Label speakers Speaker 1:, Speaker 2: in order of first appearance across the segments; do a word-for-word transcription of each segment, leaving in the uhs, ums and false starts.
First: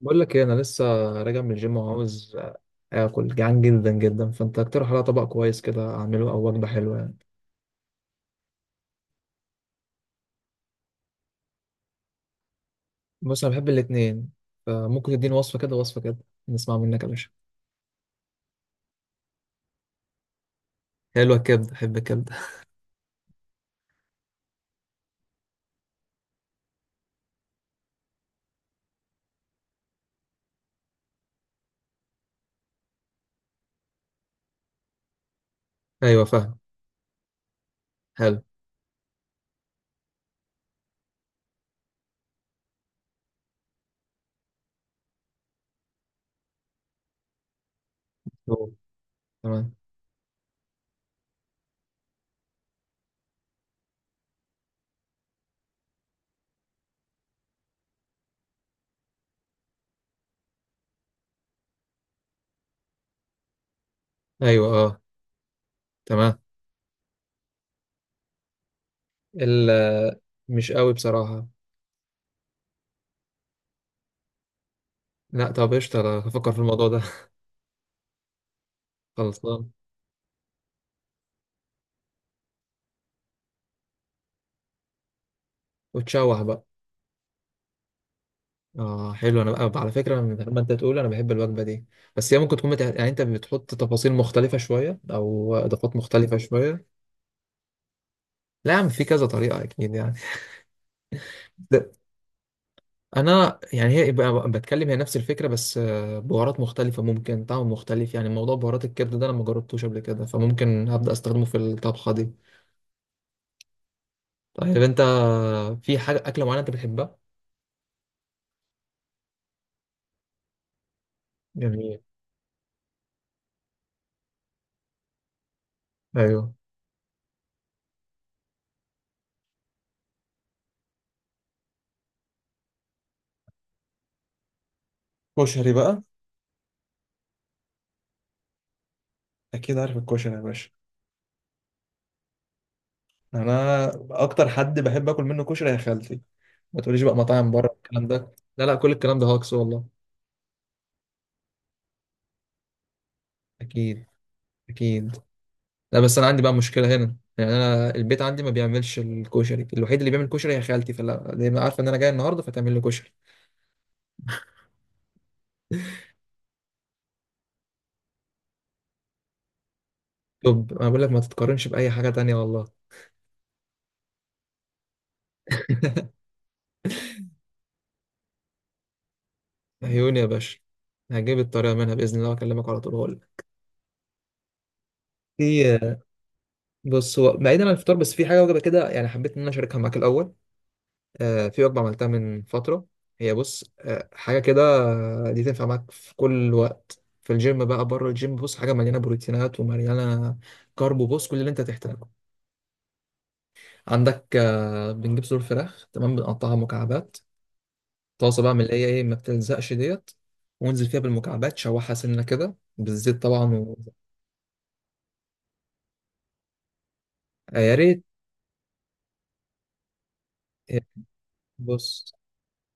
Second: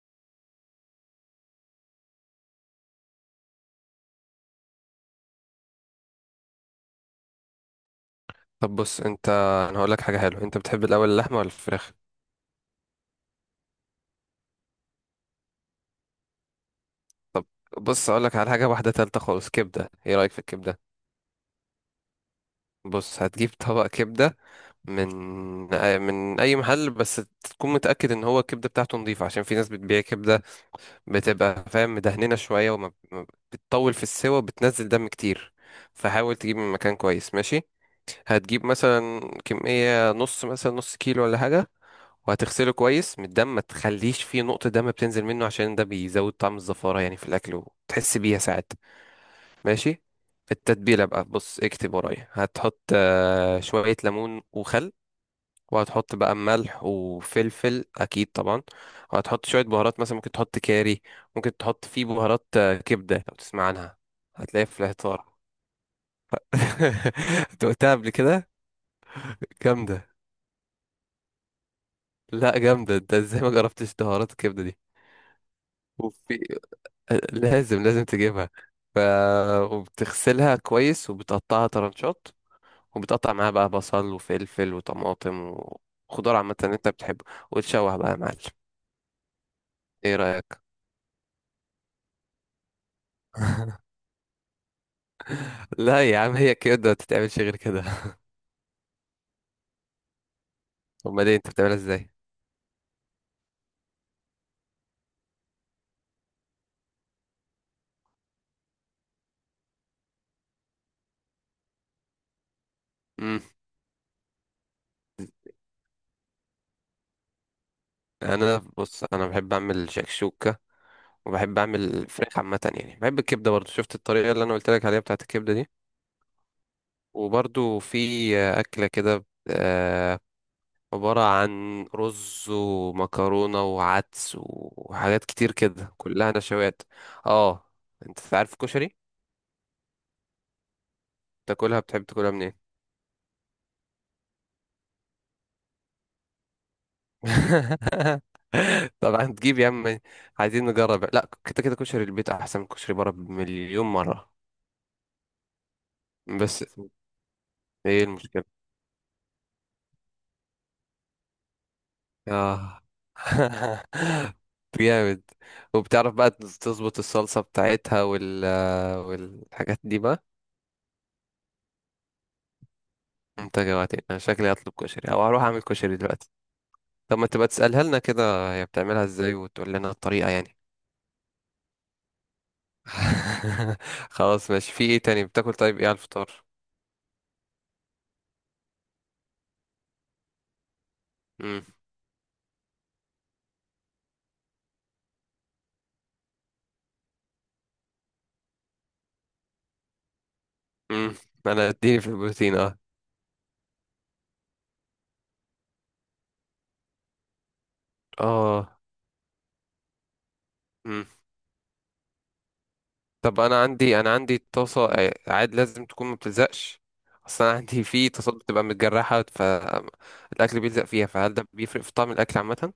Speaker 1: بقول لك ايه، انا لسه راجع من الجيم وعاوز اكل. جعان جدا جدا، فانت اقترح عليا طبق كويس كده اعمله او وجبه حلوه يعني.
Speaker 2: طب بص انت. انا هقول لك حاجه حلوه، انت بتحب الاول اللحمه ولا الفراخ؟
Speaker 1: بص انا بحب الاتنين، فممكن تديني وصفه كده وصفه كده. نسمع منك يا باشا.
Speaker 2: بص هقول لك على حاجه واحده تالته خالص، كبده. ايه رايك في الكبده؟
Speaker 1: حلوه الكبده، بحب الكبده.
Speaker 2: بص هتجيب طبق كبده من من اي محل، بس تكون متاكد ان هو الكبده بتاعته نظيفه، عشان في ناس بتبيع كبده بتبقى فاهم مدهننه شويه، وما ما بتطول في السوا وبتنزل دم كتير.
Speaker 1: ايوه
Speaker 2: فحاول تجيب
Speaker 1: فاهم.
Speaker 2: من مكان كويس ماشي.
Speaker 1: حلو.
Speaker 2: هتجيب مثلا كميه نص، مثلا نص كيلو ولا حاجه، وهتغسله كويس من الدم، ما تخليش فيه نقطة دم بتنزل منه، عشان ده بيزود طعم الزفارة يعني في الأكل وتحس بيها ساعات.
Speaker 1: أوه. تمام.
Speaker 2: ماشي، التتبيلة بقى بص اكتب ورايا، هتحط آه، شوية ليمون وخل، وهتحط بقى ملح وفلفل أكيد طبعا، وهتحط شوية بهارات مثلا ممكن تحط كاري، ممكن تحط فيه بهارات، آه، كبدة، لو تسمع عنها هتلاقيها
Speaker 1: ايوه
Speaker 2: في
Speaker 1: اه.
Speaker 2: العطار.
Speaker 1: تمام.
Speaker 2: أنت قلتها قبل كده،
Speaker 1: ال
Speaker 2: جامدة.
Speaker 1: مش قوي بصراحه.
Speaker 2: لا جامدة، ده ازاي ما جربتش بهارات الكبدة دي؟
Speaker 1: لا طب قشطه، أنا
Speaker 2: وفي
Speaker 1: هفكر في الموضوع ده.
Speaker 2: لازم لازم تجيبها. ف...
Speaker 1: خلصان.
Speaker 2: وبتغسلها كويس وبتقطعها طرنشات، وبتقطع معاها بقى بصل وفلفل وطماطم وخضار
Speaker 1: وتشوح
Speaker 2: عامة
Speaker 1: بقى.
Speaker 2: اللي انت بتحبه، وتشوح بقى يا معلم.
Speaker 1: اه حلو، انا بقى على
Speaker 2: ايه
Speaker 1: فكره من
Speaker 2: رأيك؟
Speaker 1: غير ما انت تقول انا بحب الوجبه دي. بس هي ممكن تكون بتاع... يعني انت بتحط تفاصيل مختلفه شويه او اضافات
Speaker 2: لا يا
Speaker 1: مختلفه
Speaker 2: عم هي كده، ما
Speaker 1: شويه.
Speaker 2: تتعملش غير كده.
Speaker 1: لا يا عم، في كذا طريقه اكيد يعني.
Speaker 2: امال ايه، انت بتعملها
Speaker 1: ده-
Speaker 2: ازاي؟
Speaker 1: انا يعني هي بقى بتكلم، هي نفس الفكره، بس آه، بهارات مختلفه ممكن طعم مختلف. يعني موضوع بهارات الكبده ده انا ما جربتوش قبل كده، فممكن هبدا استخدمه في الطبخه دي.
Speaker 2: امم
Speaker 1: طيب انت، في حاجه اكله معينه انت بتحبها؟
Speaker 2: انا بص، انا بحب اعمل شكشوكة، وبحب
Speaker 1: جميل.
Speaker 2: اعمل فراخ عامة، يعني بحب الكبدة برضو، شفت الطريقة اللي انا قلت لك عليها بتاعت الكبدة دي.
Speaker 1: ايوه.
Speaker 2: وبرضو في أكلة كده، آه، عبارة عن رز ومكرونة وعدس وحاجات كتير
Speaker 1: كشري
Speaker 2: كده
Speaker 1: بقى.
Speaker 2: كلها نشويات. اه، انت عارف الكشري،
Speaker 1: اكيد عارف الكشري يا باشا.
Speaker 2: تاكلها؟ بتحب تاكلها منين؟
Speaker 1: انا اكتر حد بحب اكل منه كشري هي خالتي. ما تقوليش بقى مطاعم بره، الكلام ده لا لا، كل الكلام ده
Speaker 2: طبعا
Speaker 1: هاكس
Speaker 2: تجيب يا
Speaker 1: والله.
Speaker 2: عم، عايزين نجرب. لا كده كده كشري البيت احسن من كشري بره بمليون
Speaker 1: اكيد
Speaker 2: مرة.
Speaker 1: اكيد. لا بس انا عندي بقى
Speaker 2: بس
Speaker 1: مشكله هنا. يعني انا
Speaker 2: ايه
Speaker 1: البيت عندي
Speaker 2: المشكلة؟
Speaker 1: ما بيعملش الكشري، الوحيد اللي بيعمل كشري هي خالتي، فلا دي ما عارفه ان انا جاي النهارده فتعمل لي
Speaker 2: اه.
Speaker 1: كشري.
Speaker 2: جامد، وبتعرف بقى تظبط الصلصة بتاعتها وال والحاجات دي بقى.
Speaker 1: طب انا بقول لك ما تتقارنش باي حاجه تانية والله.
Speaker 2: انت جوعتني، انا شكلي هطلب كشري او هروح اعمل كشري دلوقتي. طب ما تبقى تسألها لنا كده هي بتعملها ازاي، وتقول لنا
Speaker 1: عيوني يا
Speaker 2: الطريقة يعني.
Speaker 1: باشا. هجيب الطريقه منها باذن الله واكلمك على طول هقول لك.
Speaker 2: خلاص ماشي، في ايه تاني بتاكل؟ طيب ايه على
Speaker 1: في.
Speaker 2: الفطار؟
Speaker 1: بص هو بعيدا عن الفطار، بس في حاجه وجبه كده، يعني حبيت ان انا اشاركها معاك الاول. آه، في
Speaker 2: امم
Speaker 1: وجبة عملتها من فترة. هي بص، آه، حاجة كده. آه، دي تنفع معاك في كل وقت، في الجيم بقى بره الجيم. بص حاجة مليانة بروتينات ومليانة كارب،
Speaker 2: امم
Speaker 1: وبص كل اللي انت
Speaker 2: انا
Speaker 1: تحتاجه.
Speaker 2: اديني في البروتين اه.
Speaker 1: عندك آه، بنجيب صدور فراخ، تمام، بنقطعها مكعبات. طاسة بقى من اللي
Speaker 2: اه،
Speaker 1: هي ايه، ما بتلزقش ديت. وانزل فيها
Speaker 2: امم
Speaker 1: بالمكعبات، شوحها سنة كده بالزيت
Speaker 2: طب
Speaker 1: طبعا
Speaker 2: انا
Speaker 1: و...
Speaker 2: عندي، انا عندي طاسة، آه، عاد لازم تكون ما بتلزقش. اصل انا
Speaker 1: آه، يا
Speaker 2: عندي
Speaker 1: ريت.
Speaker 2: في طاسات بتبقى متجرحة، فالاكل
Speaker 1: آه،
Speaker 2: بيلزق فيها، فهل ده بيفرق في طعم
Speaker 1: بص،
Speaker 2: الاكل عامة؟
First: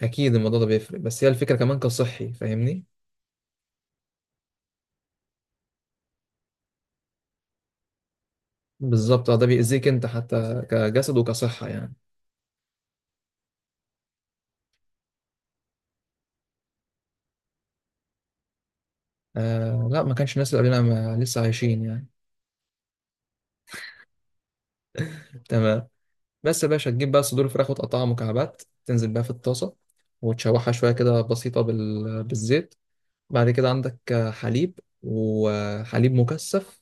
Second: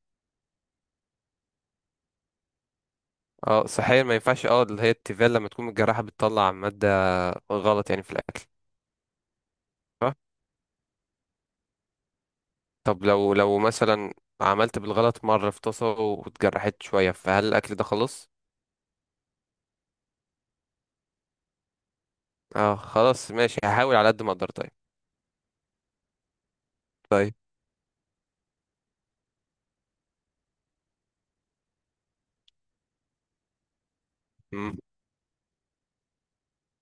Speaker 1: اكيد الموضوع ده بيفرق، بس هي الفكرة كمان كصحي فاهمني.
Speaker 2: اه صحيا ما ينفعش، اه، اللي هي التيفال لما تكون متجرحة بتطلع مادة غلط يعني في الاكل.
Speaker 1: بالظبط، آه، ده بيأذيك انت حتى كجسد وكصحة يعني.
Speaker 2: طب لو لو مثلا عملت بالغلط مرة في طاسة واتجرحت شوية، فهل الأكل ده خلاص؟
Speaker 1: آه لا، ما كانش الناس اللي قبلنا ما- لسه عايشين يعني.
Speaker 2: اه خلاص ماشي، هحاول على قد ما أقدر. طيب.
Speaker 1: تمام. بس يا باشا، تجيب بقى
Speaker 2: طيب.
Speaker 1: صدور فراخ وتقطعها مكعبات، تنزل بقى في الطاسة، وتشوحها شوية كده بسيطة بال... بالزيت. بعد كده عندك آه،
Speaker 2: مم.
Speaker 1: حليب وحليب مكثف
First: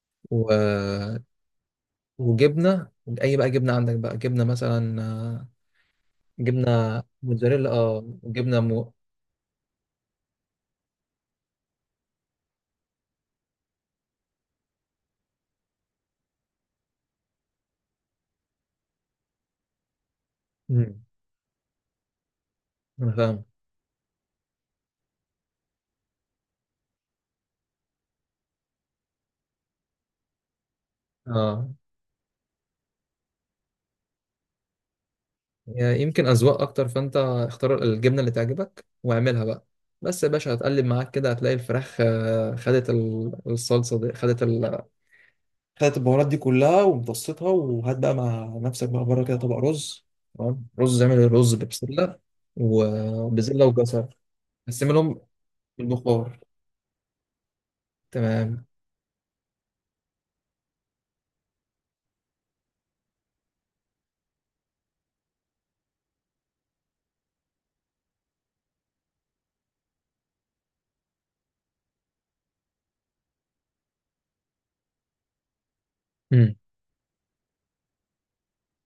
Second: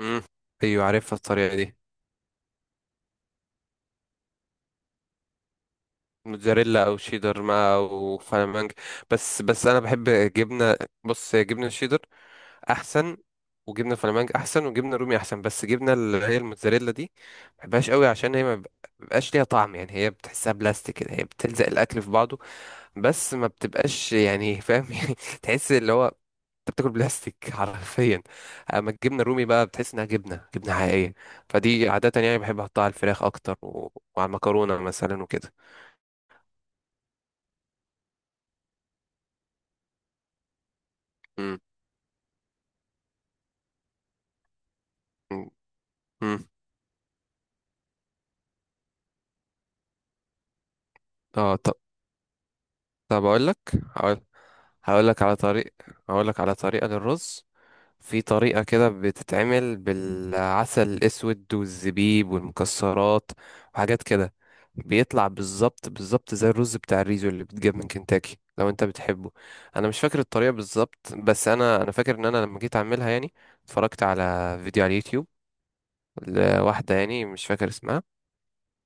Speaker 2: مم.
Speaker 1: و...
Speaker 2: أيوة عارفها الطريقة دي.
Speaker 1: وجبنة. أي بقى جبنة، عندك بقى جبنة مثلا آه،
Speaker 2: موتزاريلا أو
Speaker 1: جبنة
Speaker 2: شيدر
Speaker 1: موتزاريلا.
Speaker 2: ما
Speaker 1: اه
Speaker 2: أو
Speaker 1: جبنة
Speaker 2: فلامنج.
Speaker 1: مو
Speaker 2: بس بس أنا بحب جبنة. بص هي جبنة الشيدر أحسن، وجبنة الفلامنج أحسن، وجبنة رومي أحسن، بس جبنة اللي هي الموتزاريلا دي ما بحبهاش قوي، عشان هي ما بيبقاش ليها طعم، يعني هي بتحسها بلاستيك
Speaker 1: مم.
Speaker 2: كده، هي بتلزق الأكل في بعضه.
Speaker 1: أنا
Speaker 2: بس
Speaker 1: فاهم.
Speaker 2: ما بتبقاش، يعني فاهم يعني. تحس اللي هو انت بتاكل بلاستيك حرفيا. اما الجبنه الرومي بقى بتحس انها جبنه جبنه حقيقيه.
Speaker 1: اه.
Speaker 2: فدي عاده يعني بحب احطها على الفراخ اكتر و... وعلى المكرونه مثلا وكده.
Speaker 1: يعني يمكن أذواق أكتر، فأنت اختار الجبنة اللي تعجبك واعملها بقى. بس يا باشا، هتقلب معاك كده هتلاقي
Speaker 2: امم
Speaker 1: الفراخ آه، خدت ال- الصلصة دي، خدت ال...
Speaker 2: امم
Speaker 1: خدت البهارات دي
Speaker 2: امم.
Speaker 1: كلها ومتصيتها. وهات بقى مع نفسك بقى بره كده طبق رز. تمام رز، اعمل رز
Speaker 2: اه طب.
Speaker 1: ببسلة
Speaker 2: طب اقول لك.
Speaker 1: وبزلة وجزر،
Speaker 2: هقول هقول
Speaker 1: قسمهم
Speaker 2: لك على طريق هقول
Speaker 1: بالبخار.
Speaker 2: لك على طريقه للرز. في طريقة
Speaker 1: تمام.
Speaker 2: كده بتتعمل بالعسل الأسود والزبيب والمكسرات وحاجات كده. بيطلع بالظبط بالظبط زي الرز بتاع الريزو اللي بيتجاب من كنتاكي لو انت بتحبه. انا مش فاكر الطريقة بالظبط، بس انا انا فاكر ان انا لما جيت اعملها يعني اتفرجت على فيديو على اليوتيوب
Speaker 1: مم.
Speaker 2: لواحدة يعني مش فاكر اسمها،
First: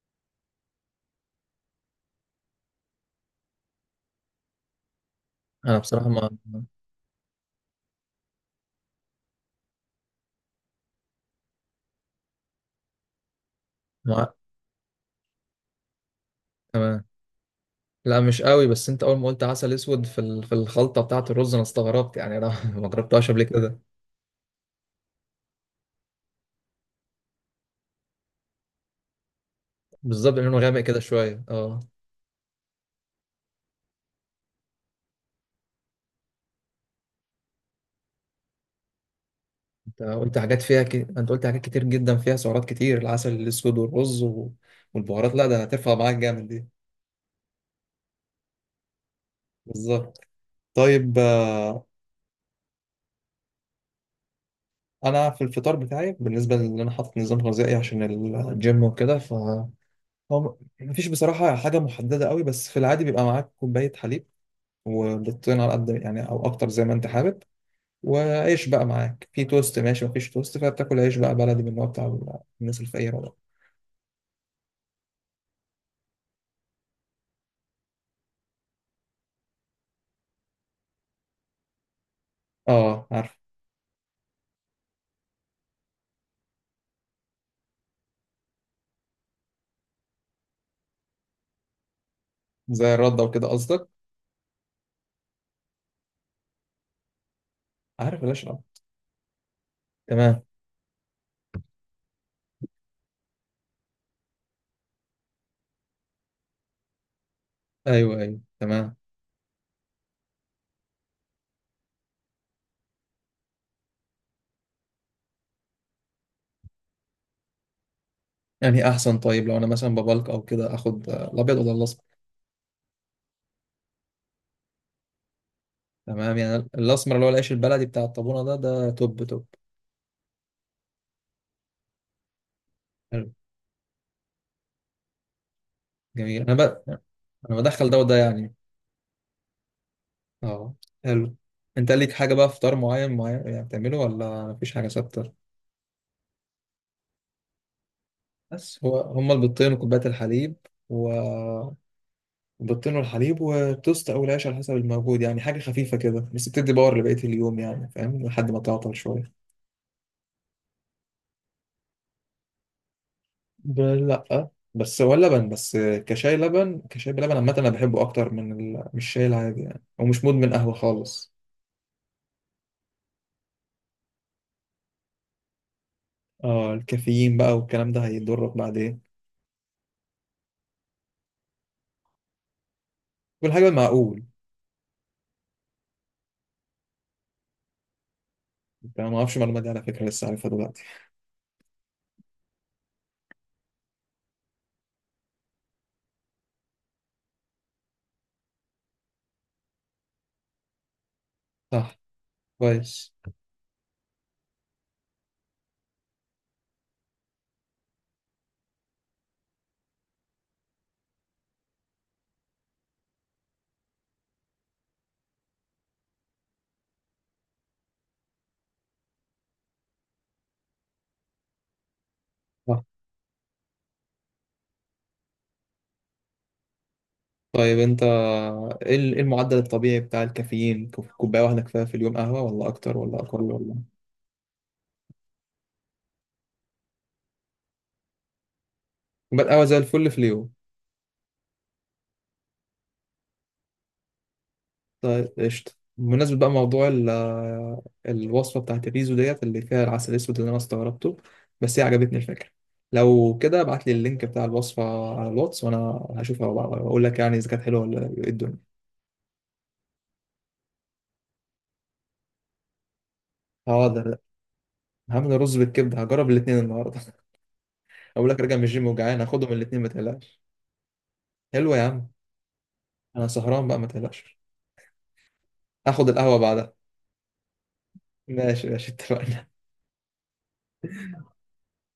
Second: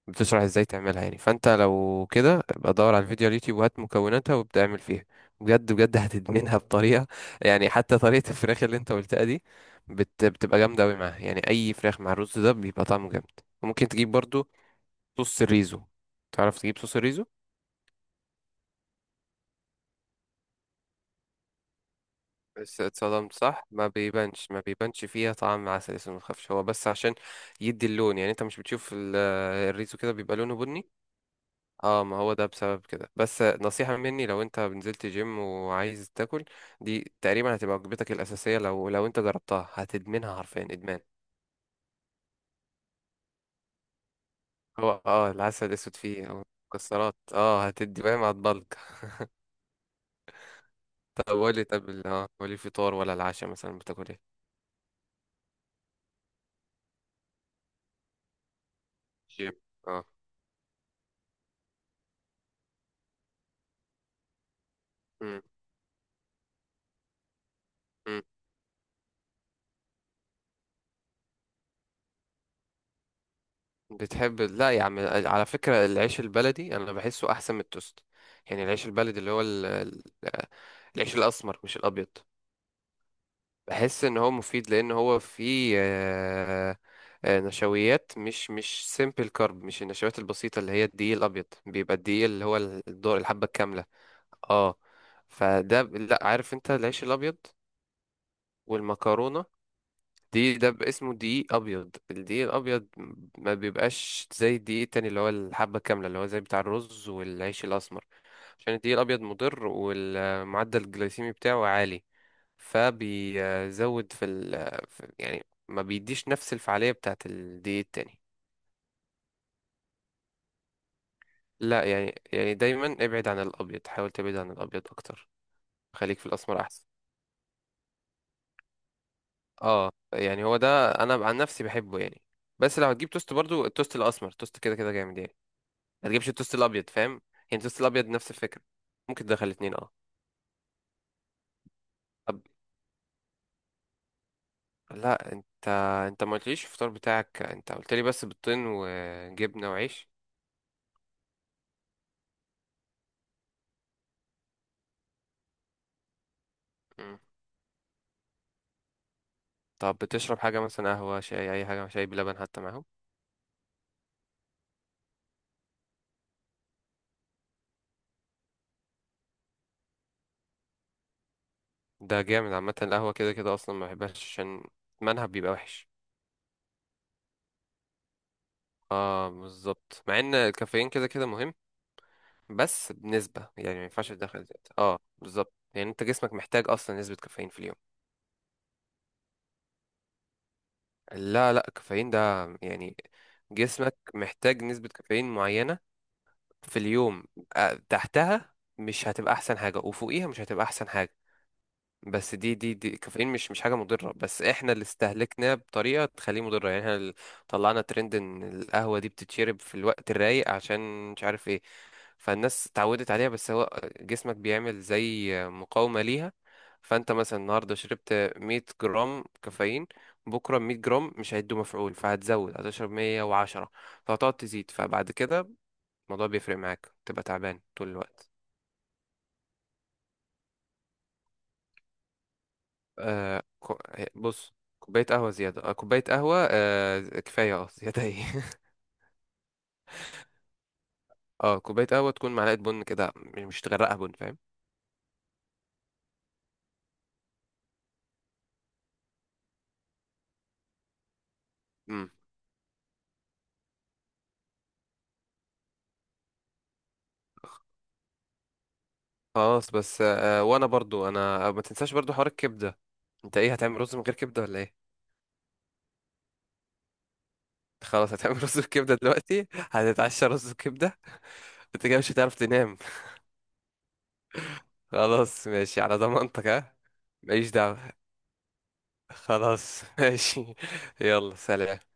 Speaker 2: بتشرح ازاي تعملها يعني. فانت لو كده ابقى دور على الفيديو على اليوتيوب وهات مكوناتها وابدا اعمل فيها. بجد
Speaker 1: أنا
Speaker 2: بجد
Speaker 1: بصراحة ما
Speaker 2: هتدمنها بطريقه، يعني حتى طريقه الفراخ اللي انت قلتها دي بت... بتبقى جامده قوي معاها. يعني اي فراخ مع الرز ده بيبقى طعمه جامد. وممكن تجيب
Speaker 1: ما
Speaker 2: برضو صوص الريزو، تعرف تجيب صوص
Speaker 1: تمام.
Speaker 2: الريزو؟
Speaker 1: لا مش قوي، بس انت اول ما قلت عسل اسود في ال- في الخلطه بتاعه الرز، انا استغربت. يعني انا
Speaker 2: بس
Speaker 1: ما جربتهاش
Speaker 2: اتصدمت
Speaker 1: قبل
Speaker 2: صح؟
Speaker 1: كده.
Speaker 2: ما بيبانش ما بيبانش فيها طعم عسل اسود، ما تخافش، هو بس عشان يدي اللون، يعني انت مش بتشوف ال- الريزو كده بيبقى
Speaker 1: بالظبط،
Speaker 2: لونه
Speaker 1: لونه غامق
Speaker 2: بني؟
Speaker 1: كده شويه اه.
Speaker 2: اه، ما هو ده بسبب كده. بس نصيحة مني، لو انت نزلت جيم وعايز تاكل، دي تقريبا هتبقى وجبتك الأساسية. لو لو انت جربتها
Speaker 1: انت
Speaker 2: هتدمنها
Speaker 1: قلت حاجات
Speaker 2: حرفيا
Speaker 1: فيها ك...
Speaker 2: ادمان.
Speaker 1: انت قلت حاجات كتير جدا فيها سعرات كتير. العسل الاسود والرز و...
Speaker 2: هو اه
Speaker 1: والبهارات، لا ده
Speaker 2: العسل
Speaker 1: هترفع
Speaker 2: الاسود
Speaker 1: معاك
Speaker 2: فيه او
Speaker 1: جامد دي.
Speaker 2: مكسرات اه، هتدي فاهم، هتبلك
Speaker 1: بالظبط. طيب
Speaker 2: طب قولي،
Speaker 1: آه،
Speaker 2: طب ال- اه قولي فطار ولا العشاء مثلا بتاكل ايه؟
Speaker 1: انا في الفطار بتاعي، بالنسبه لان انا حاطط نظام غذائي عشان الجيم وكده ف...
Speaker 2: جيم اه.
Speaker 1: هو م- مفيش بصراحه حاجه محدده قوي، بس في العادي بيبقى معاك كوبايه حليب
Speaker 2: مم.
Speaker 1: وبيضتين على قد يعني او اكتر زي ما انت حابب.
Speaker 2: مم.
Speaker 1: وعيش بقى معاك في توست، ماشي مفيش توست فبتاكل عيش بقى بلدي من النوع بتاع الناس الفقيره ده.
Speaker 2: بتحب ال- لا يا عم على فكرة العيش البلدي انا بحسه احسن من التوست. يعني العيش البلدي اللي هو ال... ال- آه، العيش الاسمر مش الابيض.
Speaker 1: اه
Speaker 2: بحس ان هو مفيد، لان هو فيه آه، آه، نشويات، مش مش سيمبل كارب، مش النشويات البسيطه اللي هي الدقيق الابيض، بيبقى الدقيق اللي هو
Speaker 1: زي
Speaker 2: الدور
Speaker 1: الردة
Speaker 2: الحبه
Speaker 1: وكده
Speaker 2: الكامله
Speaker 1: قصدك.
Speaker 2: اه. فده ب- لا عارف انت، العيش الابيض
Speaker 1: عارف ليش اه.
Speaker 2: والمكرونه
Speaker 1: تمام.
Speaker 2: دي ده ب- اسمه دقيق ابيض. الدقيق الابيض ما بيبقاش زي الدقيق التاني اللي هو الحبه كامله، اللي هو زي بتاع الرز والعيش الاسمر.
Speaker 1: ايوه ايوه
Speaker 2: عشان الدقيق
Speaker 1: تمام.
Speaker 2: الابيض مضر، والمعدل الجلايسيمي بتاعه عالي، فبيزود في ال في- يعني ما بيديش نفس الفعالية بتاعة الدقيق التاني.
Speaker 1: يعني إيه احسن؟ طيب لو انا مثلا ببلك او كده، اخد آه، الابيض ولا
Speaker 2: لا
Speaker 1: الاسمر؟
Speaker 2: يعني يعني دايما ابعد عن الابيض، حاول تبعد عن الابيض اكتر، خليك في
Speaker 1: تمام، يعني
Speaker 2: الاسمر احسن.
Speaker 1: الاسمر اللي هو العيش البلدي بتاع الطابونة ده، ده توب توب.
Speaker 2: اه يعني هو ده انا عن نفسي بحبه يعني. بس لو هتجيب
Speaker 1: حلو.
Speaker 2: توست برضو، التوست الاسمر التوست كده كده جامد يعني، ما تجيبش
Speaker 1: جميل. انا
Speaker 2: التوست
Speaker 1: بقى
Speaker 2: الابيض، فاهم يعني؟
Speaker 1: انا
Speaker 2: التوست
Speaker 1: بدخل ده
Speaker 2: الابيض
Speaker 1: وده
Speaker 2: نفس
Speaker 1: يعني.
Speaker 2: الفكرة، ممكن تدخل الاتنين اه.
Speaker 1: اه حلو. انت ليك حاجة بقى فطار معين معين يعني بتعمله ولا مفيش حاجة ثابتة؟
Speaker 2: لا انت انت ما قلتليش الفطار بتاعك، انت قلت لي بس بيضتين
Speaker 1: بس هو هما
Speaker 2: وجبنه
Speaker 1: البيضتين وكوباية
Speaker 2: وعيش.
Speaker 1: الحليب، و البيضتين والحليب وتوست او العيش على حسب الموجود، يعني حاجه خفيفه كده بس بتدي باور لبقيه
Speaker 2: مم.
Speaker 1: اليوم، يعني فاهم، لحد ما تعطل شويه.
Speaker 2: طب بتشرب حاجه، مثلا قهوه شاي اي حاجه، شاي بلبن حتى معاهم؟
Speaker 1: ب- لا، بس هو اللبن بس كشاي، لبن كشاي، بلبن عامة أنا بحبه أكتر من ال... مش الشاي العادي يعني، ومش مدمن قهوة خالص.
Speaker 2: ده جامد، عامه القهوه كده كده اصلا ما بحبهاش، عشان منها بيبقى وحش.
Speaker 1: اه الكافيين بقى والكلام ده هيضرك بعدين.
Speaker 2: اه بالظبط، مع ان الكافيين كده كده مهم، بس بنسبه
Speaker 1: والحاجة
Speaker 2: يعني ما ينفعش
Speaker 1: المعقول،
Speaker 2: تدخل زيادة. اه بالظبط، يعني انت جسمك محتاج اصلا نسبه كافيين في اليوم.
Speaker 1: أنت ما أعرفش المعلومة دي على فكرة، لسه عارفها دلوقتي.
Speaker 2: لا لا الكافيين ده يعني جسمك محتاج نسبه كافيين معينه في اليوم، آه، تحتها مش هتبقى احسن حاجه، وفوقيها مش هتبقى احسن حاجه.
Speaker 1: صح.
Speaker 2: بس دي دي دي
Speaker 1: كويس.
Speaker 2: الكافيين مش مش حاجه مضره، بس احنا اللي استهلكناه بطريقه تخليه مضره. يعني احنا اللي طلعنا ترند ان القهوه دي بتتشرب في الوقت الرايق عشان مش عارف ايه، فالناس اتعودت عليها. بس هو جسمك بيعمل زي مقاومه ليها، فانت مثلا النهارده شربت مية جرام كافيين، بكره مية جرام مش هيدوا مفعول، فهتزود
Speaker 1: صح.
Speaker 2: هتشرب مية وعشرة، فهتقعد تزيد، فبعد كده الموضوع بيفرق معاك، تبقى تعبان
Speaker 1: طيب
Speaker 2: طول
Speaker 1: أنت،
Speaker 2: الوقت.
Speaker 1: إيه ال- إيه المعدل الطبيعي بتاع الكافيين؟ كوب- كوباية واحدة كفاية في اليوم قهوة؟ ولا أكتر ولا أقل
Speaker 2: آه كو...
Speaker 1: ولا؟
Speaker 2: آه، بص كوباية قهوة زيادة، آه كوباية قهوة آه كفاية اه، زيادة ايه؟
Speaker 1: كوباية قهوة زي الفل في اليوم.
Speaker 2: اه كوباية قهوة تكون معلقة بن كده، مش مش تغرقها بن، فاهم؟
Speaker 1: طيب قشطة. بمناسبة بقى موضوع ال- الوصفة بتاعت الريزو ديت اللي فيها العسل الأسود اللي أنا استغربته، بس هي
Speaker 2: امم.
Speaker 1: عجبتني الفكرة. لو كده ابعت لي اللينك بتاع الوصفة على الواتس، وأنا هشوفها وأ- وأقول لك يعني إذا كانت حلوة ولا إيه الدنيا.
Speaker 2: خلاص بس آه، وانا برضو انا، آه، ما تنساش برضو حوار الكبدة، انت ايه هتعمل رز من غير
Speaker 1: هقدر.
Speaker 2: كبدة ولا ايه؟
Speaker 1: هعمل رز بالكبدة، هجرب الاتنين النهاردة.
Speaker 2: خلاص
Speaker 1: أقول لك
Speaker 2: هتعمل
Speaker 1: راجع
Speaker 2: رز
Speaker 1: من الجيم
Speaker 2: بكبدة
Speaker 1: وجعان،
Speaker 2: دلوقتي،
Speaker 1: هاخدهم الاتنين ما
Speaker 2: هتتعشى
Speaker 1: تقلقش.
Speaker 2: رز بكبدة.
Speaker 1: حلوة يا
Speaker 2: انت كده
Speaker 1: عم.
Speaker 2: مش هتعرف تنام.
Speaker 1: أنا سهران بقى ما تقلقش.
Speaker 2: خلاص ماشي على
Speaker 1: هاخد القهوة
Speaker 2: ضمانتك
Speaker 1: بعدها.
Speaker 2: ها. ماليش دعوة.
Speaker 1: ماشي ماشي اتفقنا.
Speaker 2: خلاص ماشي، يلا سلام.